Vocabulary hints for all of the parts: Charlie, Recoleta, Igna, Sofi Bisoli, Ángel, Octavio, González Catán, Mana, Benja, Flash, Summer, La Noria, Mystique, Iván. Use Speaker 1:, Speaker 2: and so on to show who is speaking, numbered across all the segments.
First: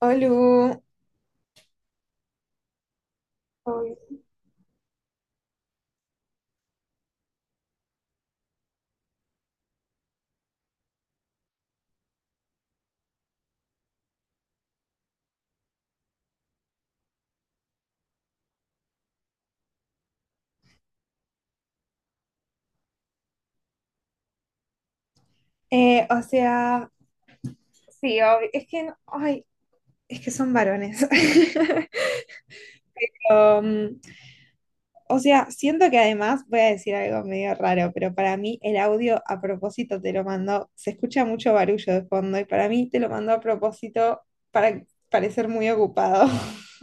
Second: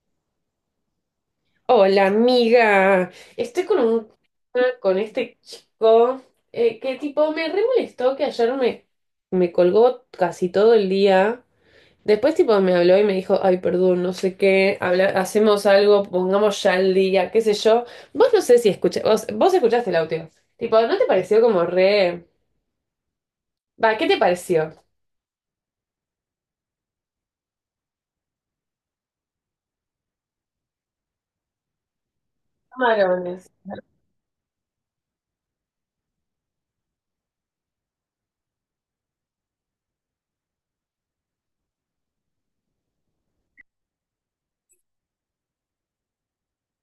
Speaker 1: Olu,
Speaker 2: Hola, amiga. Estoy con
Speaker 1: obvio.
Speaker 2: un tema con este chico que tipo me re molestó que ayer me colgó casi todo el día. Después tipo me habló y me dijo, ay, perdón, no sé qué, hacemos algo, pongamos ya el día, qué sé yo. Vos no sé si escuché, vos escuchaste el audio. Tipo, ¿no te pareció como re... Va, ¿qué te pareció?
Speaker 1: eh, o sea, sí, es que, ay, es que son varones.
Speaker 2: Camarones.
Speaker 1: Um, o sea, siento que además voy a decir algo medio raro, pero para mí el audio a propósito te lo mandó, se escucha mucho barullo de fondo y para mí te lo mandó a propósito para parecer muy ocupado.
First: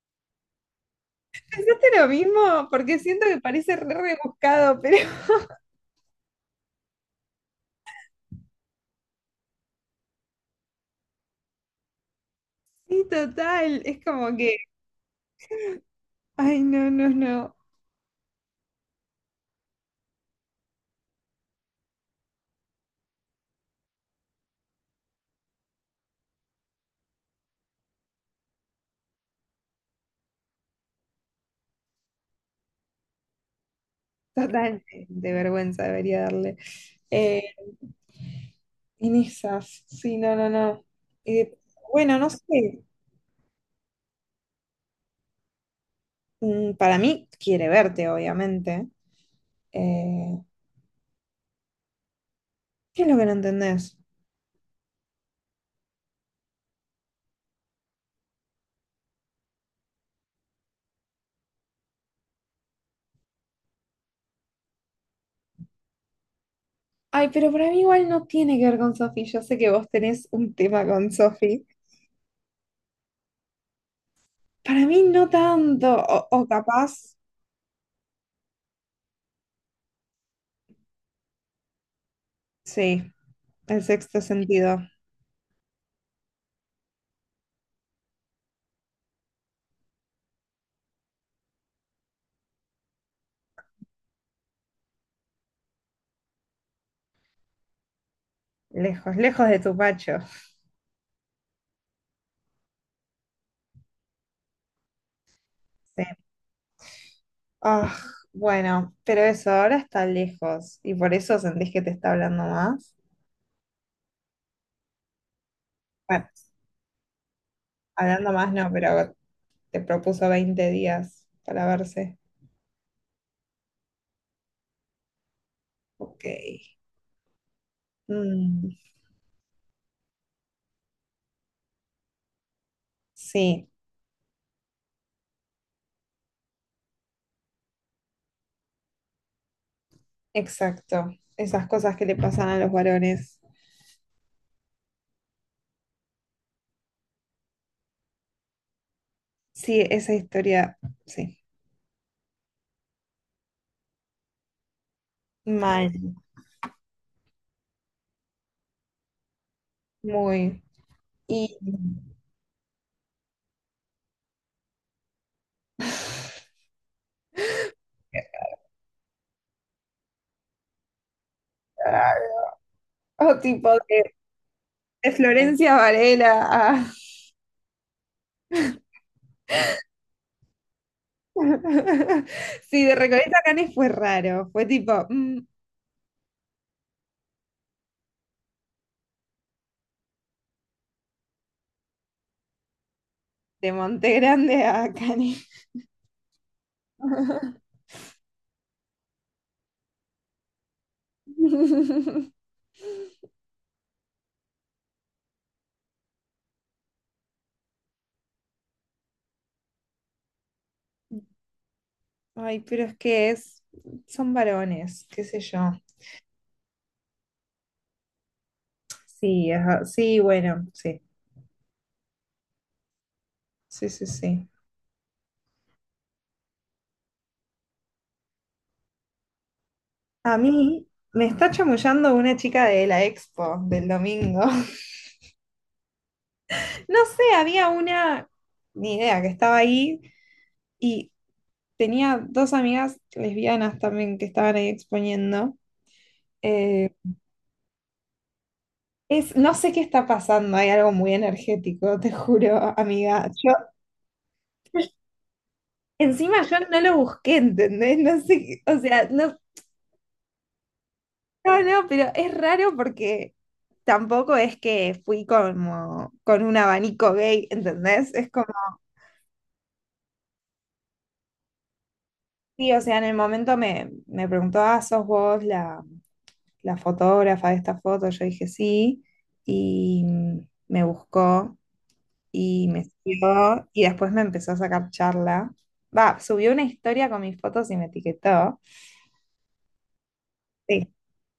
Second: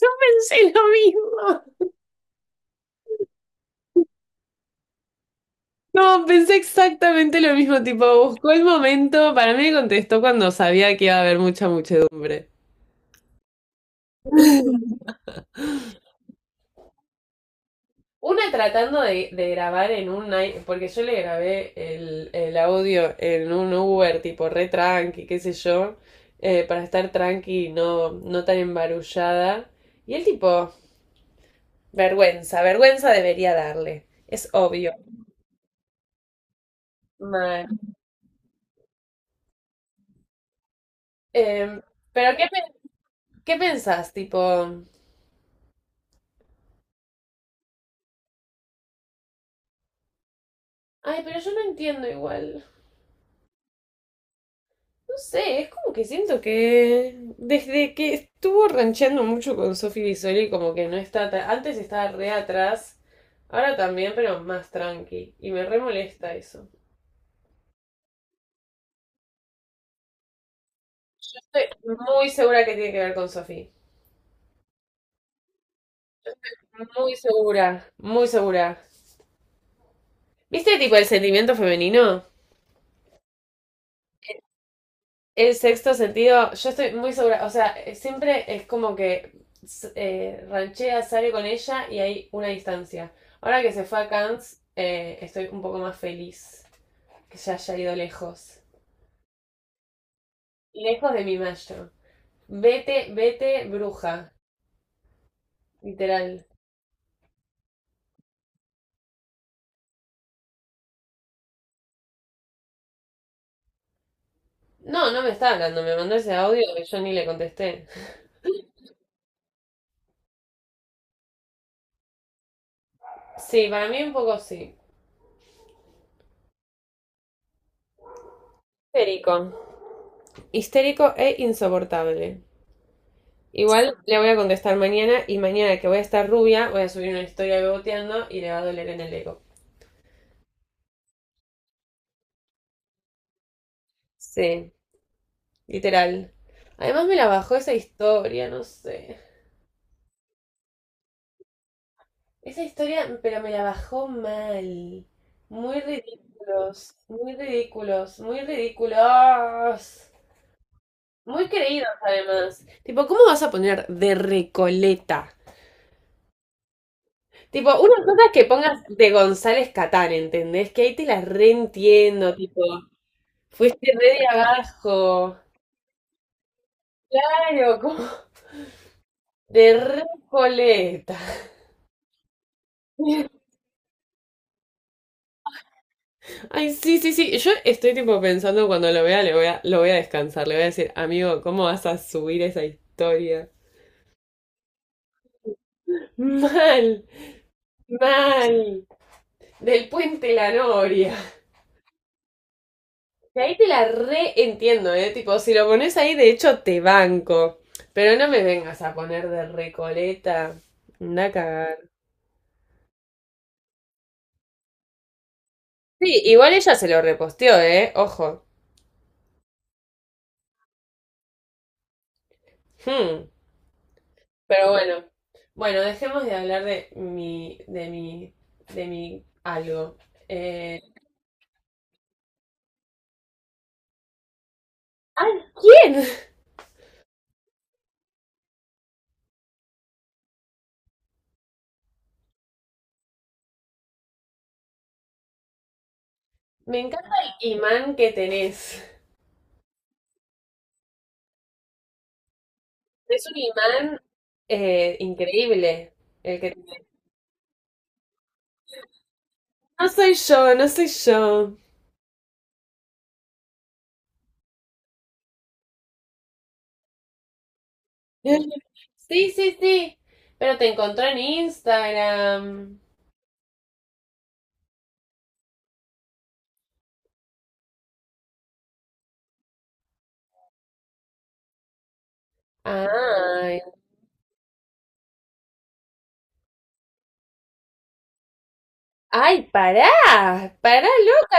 Speaker 2: Yo pensé lo mismo.
Speaker 1: ¿Pensaste lo mismo? Porque siento que parece re rebuscado, pero
Speaker 2: No, pensé exactamente lo mismo, tipo, buscó el momento, para mí me contestó cuando sabía que iba a haber mucha muchedumbre.
Speaker 1: sí, total, es como que, ay, no, no, no,
Speaker 2: Una tratando de grabar en un... porque yo le grabé el audio en un Uber, tipo, re tranqui, qué sé yo, para estar tranqui y no tan embarullada. Y el tipo, vergüenza debería darle, es
Speaker 1: total,
Speaker 2: obvio.
Speaker 1: de vergüenza debería darle. Eh,
Speaker 2: Mal.
Speaker 1: En esas, sí, no, no, no. Eh,
Speaker 2: Em,
Speaker 1: bueno, no
Speaker 2: pero
Speaker 1: sé.
Speaker 2: ¿qué pensás, tipo?
Speaker 1: Mm, para mí quiere verte, obviamente. Eh,
Speaker 2: Ay, pero yo no entiendo igual.
Speaker 1: ¿qué es lo que no entendés?
Speaker 2: No sé, es como que siento que desde que estuvo rancheando mucho con Sofi Bisoli, como que no está tan... Antes estaba re atrás, ahora también, pero más tranqui. Y me re molesta eso.
Speaker 1: Ay, pero para mí igual no tiene que ver con Sofi. Yo sé que vos tenés un tema con Sofi.
Speaker 2: Estoy muy segura que tiene que ver con Sofi.
Speaker 1: Para mí no tanto. O capaz,
Speaker 2: Muy segura, muy segura. ¿Viste tipo el sentimiento femenino?
Speaker 1: sí, el sexto sentido.
Speaker 2: El sexto sentido, yo estoy muy segura, o sea, siempre es como que ranchea, sale con ella y hay una distancia. Ahora que se fue a Cannes, estoy un poco más feliz que ya haya ido lejos.
Speaker 1: Lejos, lejos de tu pacho.
Speaker 2: Lejos de mi macho. Vete, vete, bruja,
Speaker 1: Sí.
Speaker 2: literal.
Speaker 1: Ah, bueno, pero eso ahora está lejos. ¿Y por eso sentís que te está hablando más?
Speaker 2: No, no me está hablando, me mandó
Speaker 1: Bueno,
Speaker 2: ese audio que yo ni le contesté.
Speaker 1: hablando más no, pero te propuso 20 días para verse.
Speaker 2: Sí, para mí un poco sí.
Speaker 1: Ok. Mm,
Speaker 2: Histérico. Histérico e insoportable.
Speaker 1: sí,
Speaker 2: Igual le voy a contestar mañana y mañana que voy a estar rubia, voy a subir una historia beboteando y le va a doler en el ego.
Speaker 1: exacto. Esas cosas que le pasan a los varones.
Speaker 2: Sí, literal. Además me la bajó esa historia, no sé.
Speaker 1: Sí, esa historia, sí.
Speaker 2: Esa historia, pero me la bajó mal. Muy
Speaker 1: Mal,
Speaker 2: ridículos, muy ridículos, muy ridículos.
Speaker 1: muy.
Speaker 2: Muy
Speaker 1: Y
Speaker 2: creídos además. Tipo, ¿cómo vas a poner de Recoleta? Tipo, una cosa es que pongas de González Catán, ¿entendés? Que ahí te la reentiendo, tipo.
Speaker 1: o tipo
Speaker 2: Fuiste re de
Speaker 1: de
Speaker 2: abajo.
Speaker 1: Florencia Varela a-
Speaker 2: Claro, como de Recoleta.
Speaker 1: sí, de Recoleta a Canes fue raro. Fue tipo mm,
Speaker 2: Ay, sí, sí, sí. Yo estoy tipo pensando cuando lo vea, lo voy a descansar. Le voy a decir, amigo, ¿cómo vas a subir esa historia?
Speaker 1: de Monte Grande a Canes.
Speaker 2: Mal, mal. Del puente La Noria. Y ahí te la re entiendo, ¿eh? Tipo, si lo pones ahí, de hecho te banco. Pero no me vengas a poner de Recoleta. Anda a cagar.
Speaker 1: Ay, pero son varones, qué sé yo.
Speaker 2: Sí, igual ella se lo reposteó, ¿eh? Ojo.
Speaker 1: Sí, ajá, sí, bueno, sí,
Speaker 2: Hmm.
Speaker 1: sí, sí, sí.
Speaker 2: Pero bueno. Bueno, dejemos de hablar de de mi algo.
Speaker 1: A
Speaker 2: Eh,
Speaker 1: mí me está chamullando una chica de la expo del domingo.
Speaker 2: ¡Ay, quién!
Speaker 1: No sé, había una, ni idea, que estaba ahí y tenía dos amigas lesbianas también que estaban ahí exponiendo.
Speaker 2: Me
Speaker 1: Eh,
Speaker 2: encanta el imán que tenés.
Speaker 1: es, no sé qué está pasando, hay algo muy energético, te juro,
Speaker 2: Es
Speaker 1: amiga.
Speaker 2: un
Speaker 1: Yo
Speaker 2: imán increíble
Speaker 1: encima
Speaker 2: el que
Speaker 1: yo no
Speaker 2: tenés.
Speaker 1: lo busqué, ¿entendés? No sé, o sea, no,
Speaker 2: No soy yo, no soy yo.
Speaker 1: no, no, pero es raro porque tampoco es que fui como con un abanico gay, ¿entendés? Es como,
Speaker 2: Sí, sí, sí. Pero te encontró en
Speaker 1: sí, o
Speaker 2: Instagram.
Speaker 1: sea, en el momento me preguntó, ah, ¿sos vos la fotógrafa de esta foto? Yo dije sí, y me buscó y me
Speaker 2: Ay.
Speaker 1: siguió, y después me empezó a sacar charla. Va, subió una historia con mis fotos y me etiquetó.
Speaker 2: Ay, pará. Pará,
Speaker 1: Sí.
Speaker 2: loca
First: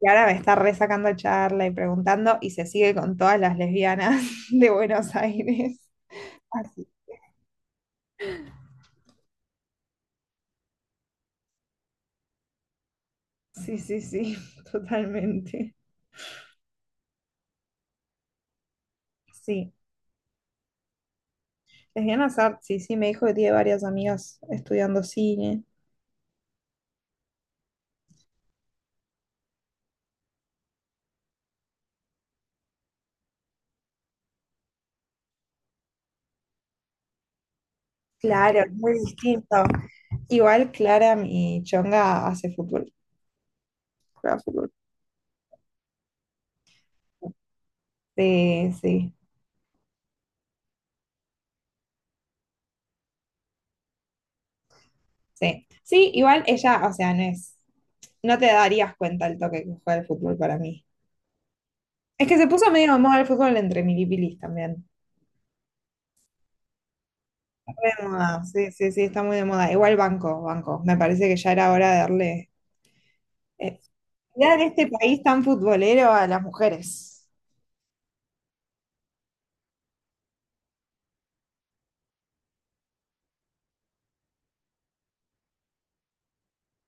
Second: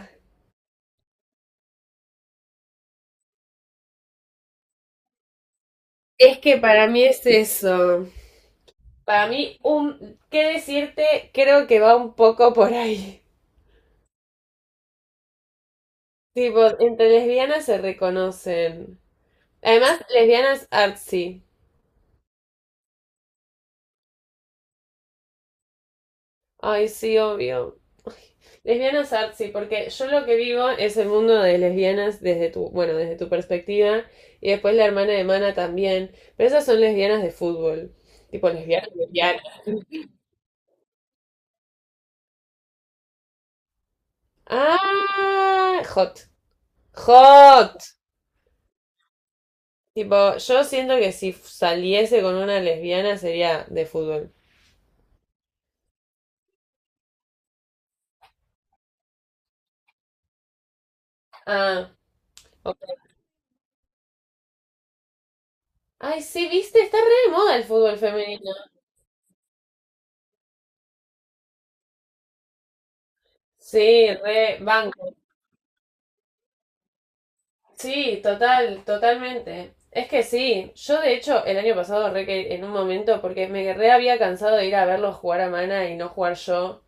Speaker 1: Y ahora me está resacando charla y preguntando, y se sigue con todas las lesbianas de Buenos Aires.
Speaker 2: Es que para mí es eso. Para mí, un, ¿qué decirte? Creo que va un poco por ahí.
Speaker 1: Sí, sí, sí, totalmente.
Speaker 2: Tipo, entre lesbianas se reconocen.
Speaker 1: Sí.
Speaker 2: Además, lesbianas artsy.
Speaker 1: Lesbiana Sart, sí, sí, me dijo que tiene varias amigas estudiando cine.
Speaker 2: Ay, sí, obvio. Lesbianas artsy, porque yo lo que vivo es el mundo de lesbianas desde desde tu perspectiva, y después la hermana de Mana también, pero esas son lesbianas de fútbol. Tipo,
Speaker 1: Claro, es
Speaker 2: lesbianas,
Speaker 1: muy
Speaker 2: lesbianas.
Speaker 1: distinto. Igual Clara, mi chonga, hace fútbol. Juega fútbol.
Speaker 2: Ah, hot. Hot.
Speaker 1: Sí, sí,
Speaker 2: Tipo, yo siento que si saliese con una lesbiana sería de fútbol.
Speaker 1: sí. Sí, igual ella, o sea, no es. No te darías cuenta el toque que juega el fútbol para mí.
Speaker 2: Ah,
Speaker 1: Es que se puso
Speaker 2: ok.
Speaker 1: medio de moda el fútbol entre milipilis también.
Speaker 2: Ay, sí, viste, está re de moda el fútbol
Speaker 1: De moda,
Speaker 2: femenino.
Speaker 1: sí, sí, sí, está muy de moda. Igual banco, banco. Me parece que ya era hora de darle Eh,
Speaker 2: Sí,
Speaker 1: ya
Speaker 2: re
Speaker 1: en este
Speaker 2: banco.
Speaker 1: país tan futbolero a las mujeres.
Speaker 2: Sí, total, totalmente. Es que sí, yo de hecho el año pasado re que en un momento, porque me re había cansado de ir a verlos jugar a Mana y no jugar yo,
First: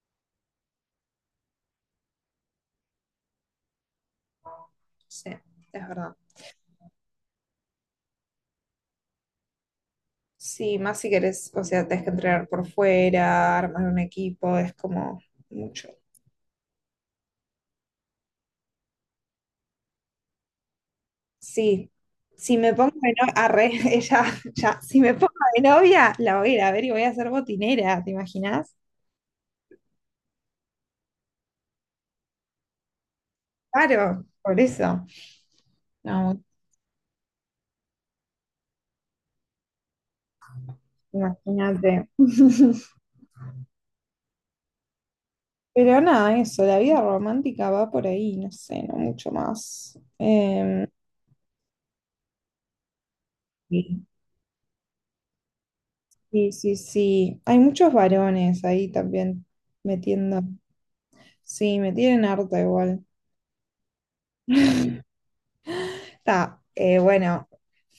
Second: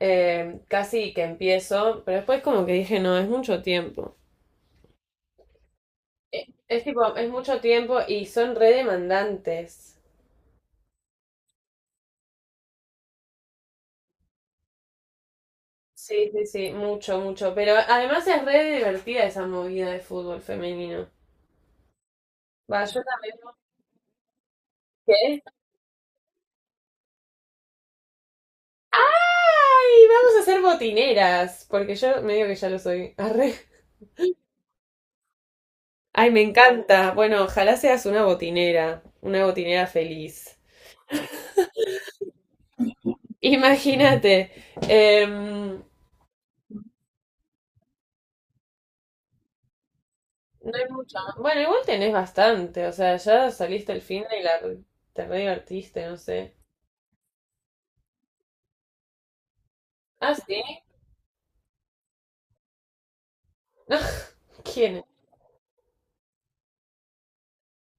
Speaker 2: casi que empiezo, pero después como que dije, no, es mucho tiempo.
Speaker 1: Sí, es verdad.
Speaker 2: Tipo, es mucho tiempo y son re demandantes.
Speaker 1: Sí, más si querés, o sea, tenés que entrenar por fuera, armar un equipo, es como mucho.
Speaker 2: Sí, sí, sí, mucho, mucho. Pero además es re divertida esa movida de fútbol femenino.
Speaker 1: Sí, si me
Speaker 2: Va,
Speaker 1: pongo
Speaker 2: yo
Speaker 1: de novia,
Speaker 2: también.
Speaker 1: arre, ella, ya, si me pongo
Speaker 2: ¿Qué?
Speaker 1: de novia, la voy a ir a ver y voy a ser botinera, ¿te imaginas?
Speaker 2: Ay, vamos a ser botineras, porque yo medio que ya lo soy. Arre.
Speaker 1: Claro, por eso.
Speaker 2: Ay, me
Speaker 1: No,
Speaker 2: encanta. Bueno, ojalá seas una botinera feliz.
Speaker 1: imagínate.
Speaker 2: Imagínate. Em,
Speaker 1: Pero nada, eso, la vida romántica va por ahí, no sé, no mucho más.
Speaker 2: no
Speaker 1: Em,
Speaker 2: hay mucho. Más. Bueno, igual tenés bastante, o sea, ya saliste el
Speaker 1: sí.
Speaker 2: fin de y la te re divertiste, no
Speaker 1: Sí,
Speaker 2: sé.
Speaker 1: sí, sí. Hay muchos varones ahí también
Speaker 2: Ah,
Speaker 1: metiendo.
Speaker 2: sí.
Speaker 1: Sí, me tienen harta igual.
Speaker 2: ¿Quién?
Speaker 1: Está, bueno,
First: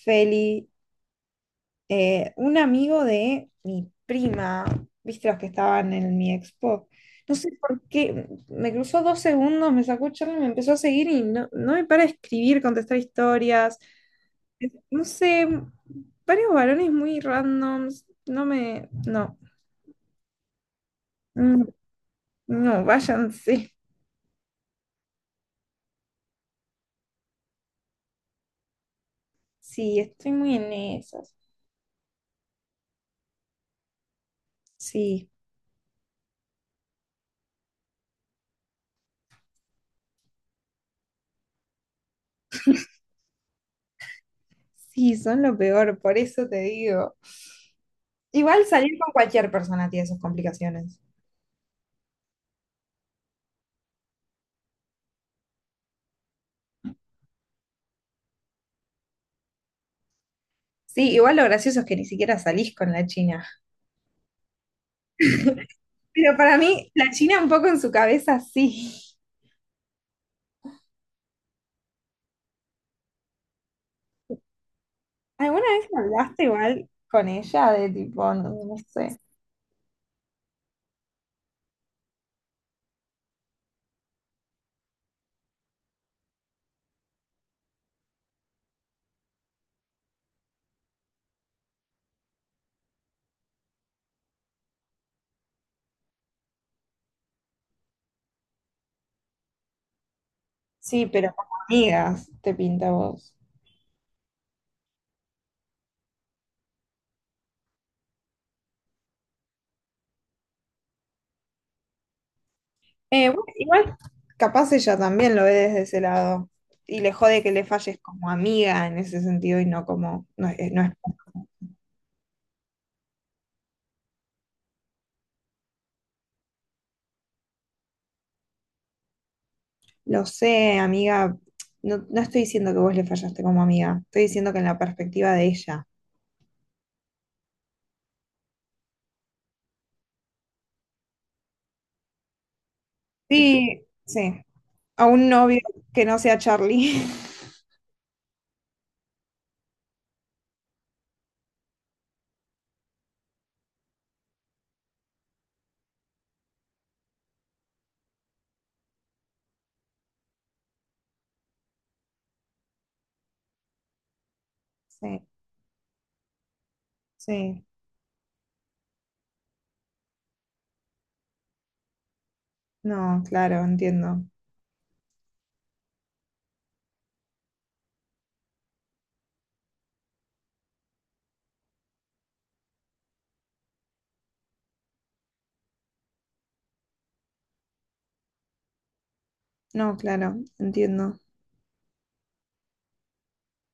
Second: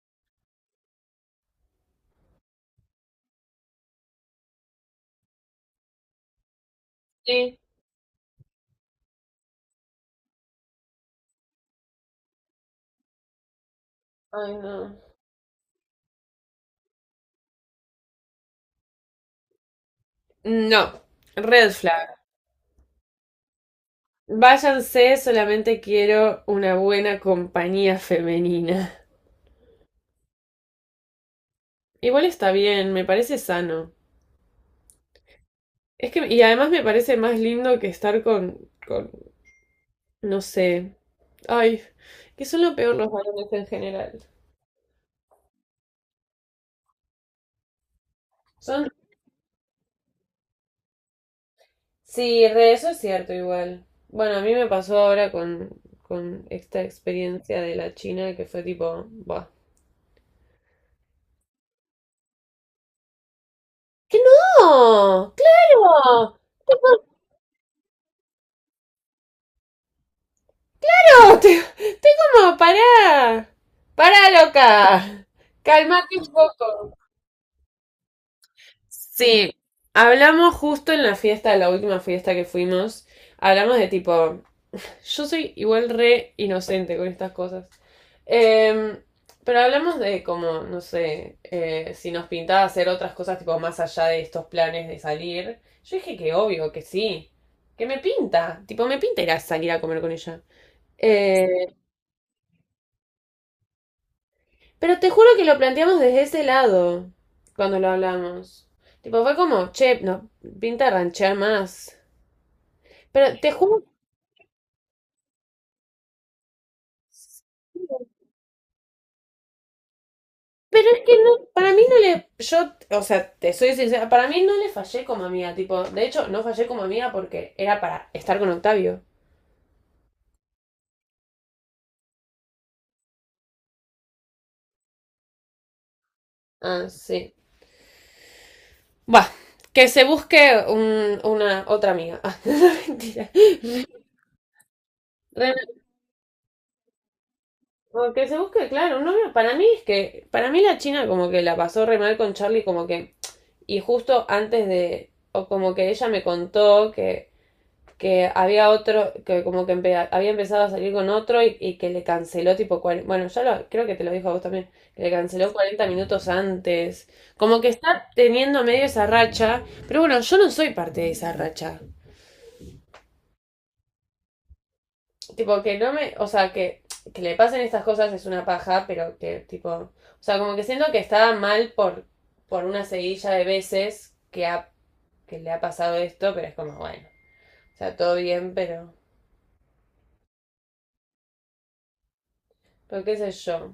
Speaker 1: Feli, un amigo de mi prima, viste los que estaban en mi expo. No sé
Speaker 2: Sí.
Speaker 1: por qué, me cruzó dos segundos, me sacó charla y me empezó a seguir y no, no me para de escribir, contestar historias.
Speaker 2: Ay, no.
Speaker 1: No sé, varios varones muy randoms. No me. No.
Speaker 2: No,
Speaker 1: Mm,
Speaker 2: red flag.
Speaker 1: no, váyanse.
Speaker 2: Váyanse, solamente quiero una buena compañía femenina.
Speaker 1: Sí, estoy muy en eso.
Speaker 2: Igual está bien, me parece sano.
Speaker 1: Sí,
Speaker 2: Es que, y además me parece más lindo que estar con, no sé, ay, que son lo peor los varones en general.
Speaker 1: sí, son lo peor, por eso te digo. Igual
Speaker 2: Son,
Speaker 1: salir con cualquier persona tiene sus complicaciones.
Speaker 2: sí, re, eso es cierto igual. Bueno, a mí me pasó ahora con esta experiencia de la China que fue tipo, va.
Speaker 1: Sí, igual lo gracioso es que ni siquiera salís con la China.
Speaker 2: ¡Que no!
Speaker 1: Pero
Speaker 2: ¡Claro!
Speaker 1: para mí, la
Speaker 2: Tipo,
Speaker 1: China un poco en su cabeza sí.
Speaker 2: ¡Claro! Te como, pará. Pará, loca.
Speaker 1: ¿Alguna vez
Speaker 2: Calmate un
Speaker 1: hablaste igual
Speaker 2: poco.
Speaker 1: con ella de tipo, no, no sé?
Speaker 2: Sí, hablamos justo en la fiesta, la última fiesta que fuimos, hablamos de tipo, yo soy igual re inocente con estas cosas. Em, pero hablamos de como, no sé, si nos pintaba hacer otras cosas tipo más allá de estos planes de salir. Yo dije que obvio, que sí, que me pinta, tipo me pinta ir a salir a comer con ella.
Speaker 1: Sí, pero
Speaker 2: Eh,
Speaker 1: como amigas, te pinta a vos.
Speaker 2: pero te juro que lo planteamos desde ese lado, cuando lo hablamos. Tipo, fue como, che, nos pinta ranchear más.
Speaker 1: Eh,
Speaker 2: Pero
Speaker 1: bueno,
Speaker 2: te juro,
Speaker 1: igual, capaz ella también lo ve desde ese lado. Y le jode que le falles como amiga en ese sentido y no como, no, es no
Speaker 2: pero
Speaker 1: es
Speaker 2: es que no, para mí no le, yo, o sea, te soy sincera, para mí no le fallé como amiga, tipo, de hecho, no fallé como amiga porque era para estar con Octavio.
Speaker 1: lo sé, amiga, no, no estoy diciendo que vos le fallaste como amiga, estoy diciendo que en la perspectiva de ella.
Speaker 2: Ah, sí. Va, que se busque una otra amiga. Ah, mentira.
Speaker 1: Sí, sí, a un novio
Speaker 2: Re-
Speaker 1: que no sea Charlie.
Speaker 2: o que se busque, claro, un novio. Para mí es que, para mí la China como que la pasó re mal con Charlie, como que, y justo antes de, o como que ella me contó que había otro, que como que había empezado a salir con otro y que le canceló tipo, bueno, ya lo, creo que te lo dijo a vos también, que le
Speaker 1: Sí,
Speaker 2: canceló 40 minutos antes. Como
Speaker 1: sí,
Speaker 2: que está teniendo medio esa racha, pero bueno, yo no soy parte de esa racha.
Speaker 1: no, claro, entiendo.
Speaker 2: Tipo, que no me, o sea, que le pasen estas cosas es una paja, pero que tipo, o sea, como que siento que estaba mal por una seguilla de veces que, ha, que le ha pasado esto, pero es como, bueno, o sea, todo bien,
Speaker 1: No, claro, entiendo.
Speaker 2: pero qué sé yo.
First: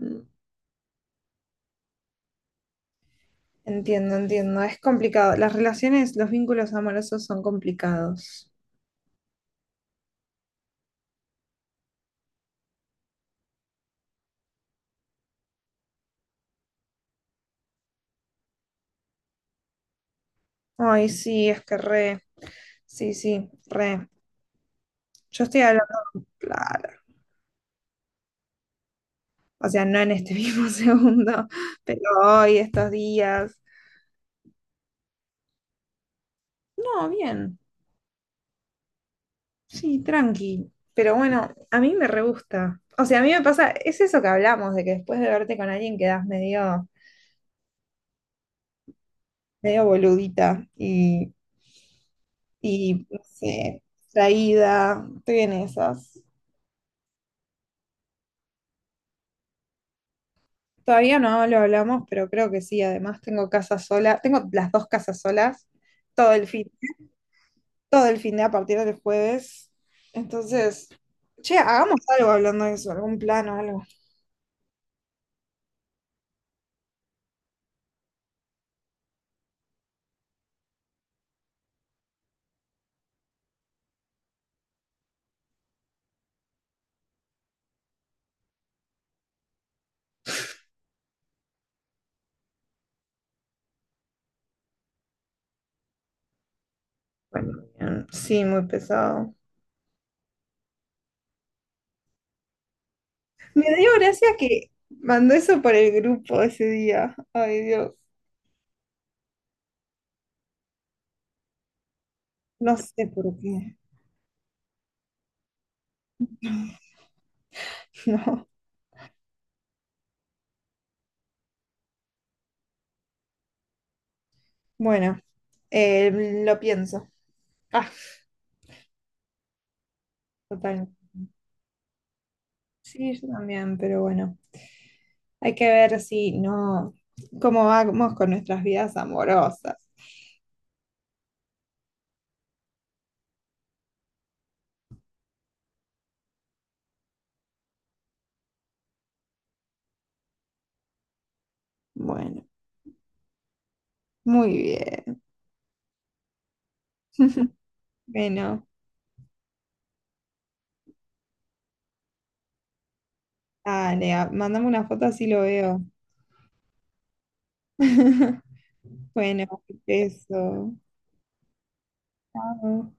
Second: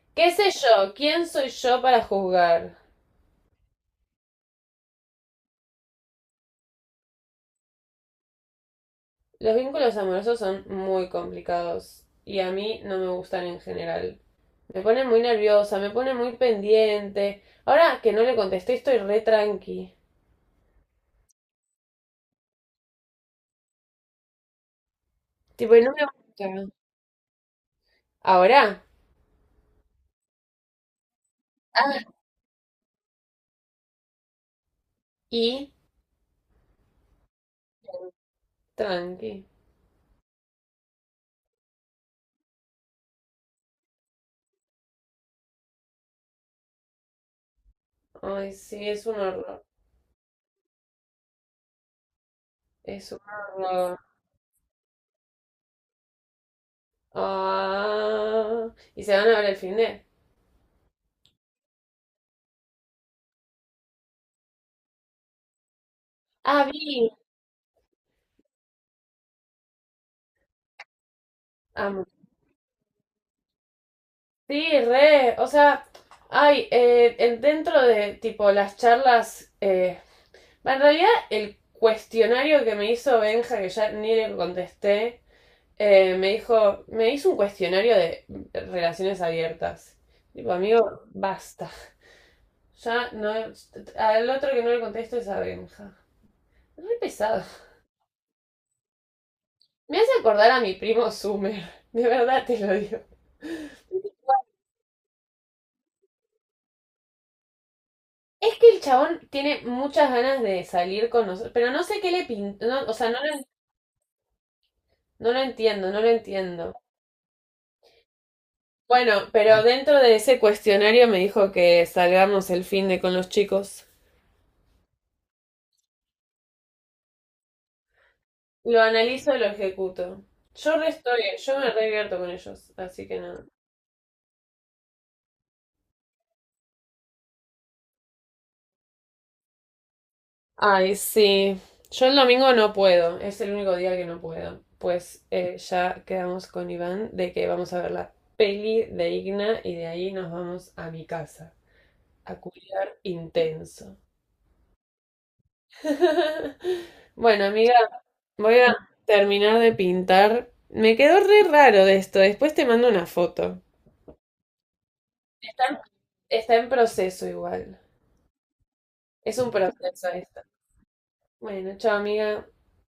Speaker 1: Mm,
Speaker 2: ¿Qué sé yo? ¿Quién soy yo para juzgar?
Speaker 1: entiendo, entiendo. Es complicado. Las relaciones, los vínculos amorosos son complicados.
Speaker 2: Los vínculos amorosos son muy complicados y a mí no me gustan en general. Me pone muy nerviosa, me pone muy pendiente. Ahora que no le contesté, estoy re tranqui.
Speaker 1: Ay, sí, es que re, sí, sí, re. Yo estoy
Speaker 2: Tipo, y
Speaker 1: hablando,
Speaker 2: no me gusta.
Speaker 1: claro,
Speaker 2: Ahora.
Speaker 1: o sea, no en este mismo segundo, pero
Speaker 2: Ah.
Speaker 1: hoy, estos días.
Speaker 2: Y
Speaker 1: No, bien,
Speaker 2: tranqui.
Speaker 1: sí, tranqui. Pero bueno, a mí me re gusta. O sea, a mí me pasa, es eso que hablamos, de que después de verte con alguien quedás medio,
Speaker 2: Ay, sí, es un horror.
Speaker 1: medio boludita y,
Speaker 2: Es un
Speaker 1: no sé,
Speaker 2: horror.
Speaker 1: traída. Estoy en esas.
Speaker 2: Ah. Y se van a ver el fin de.
Speaker 1: Todavía no lo hablamos, pero creo que sí. Además, tengo casa sola, tengo las dos casas solas todo el
Speaker 2: Ah,
Speaker 1: fin,
Speaker 2: vi.
Speaker 1: todo el fin de a partir del jueves. Entonces, che, hagamos
Speaker 2: Ah,
Speaker 1: algo hablando de eso, algún plan o algo.
Speaker 2: Sí, re, o sea, hay dentro de tipo las charlas, en realidad el cuestionario que me hizo Benja, que ya ni le contesté, me hizo un cuestionario de relaciones abiertas. Tipo, amigo, basta. Ya no, al otro que no le contesto es a Benja. Es re pesado.
Speaker 1: Bueno, bien. Sí, muy pesado.
Speaker 2: Me hace acordar a mi primo Summer. De verdad te lo digo.
Speaker 1: Me dio gracia que mandó eso por el grupo ese día. Ay, Dios.
Speaker 2: Es que el chabón tiene muchas ganas de salir con nosotros, pero no sé qué le pintó,
Speaker 1: No
Speaker 2: o
Speaker 1: sé
Speaker 2: sea,
Speaker 1: por qué.
Speaker 2: no lo entiendo, no lo entiendo.
Speaker 1: No.
Speaker 2: Bueno, pero dentro de ese cuestionario me dijo que salgamos el fin de con los chicos.
Speaker 1: Bueno, lo pienso. Ah,
Speaker 2: Lo analizo y lo ejecuto. Yo
Speaker 1: total.
Speaker 2: re estoy, yo me revierto con ellos, así
Speaker 1: Sí,
Speaker 2: que
Speaker 1: yo
Speaker 2: nada.
Speaker 1: también, pero bueno. Hay que ver si no, cómo vamos con nuestras vidas amorosas.
Speaker 2: Ay, sí. Yo el domingo no puedo, es el único día que no puedo. Pues ya quedamos con Iván de que vamos a ver la peli de Igna y de ahí nos vamos a mi casa. A
Speaker 1: Bueno,
Speaker 2: culiar intenso.
Speaker 1: muy bien.
Speaker 2: Bueno, amiga, voy
Speaker 1: Bueno,
Speaker 2: a terminar de pintar. Me quedó re raro de esto. Después te mando una foto.
Speaker 1: dale, mandame una foto así lo
Speaker 2: Está en,
Speaker 1: veo.
Speaker 2: está en proceso igual. Es
Speaker 1: Bueno,
Speaker 2: un proceso esto.
Speaker 1: beso.
Speaker 2: Bueno, chao, amiga.
Speaker 1: Chao.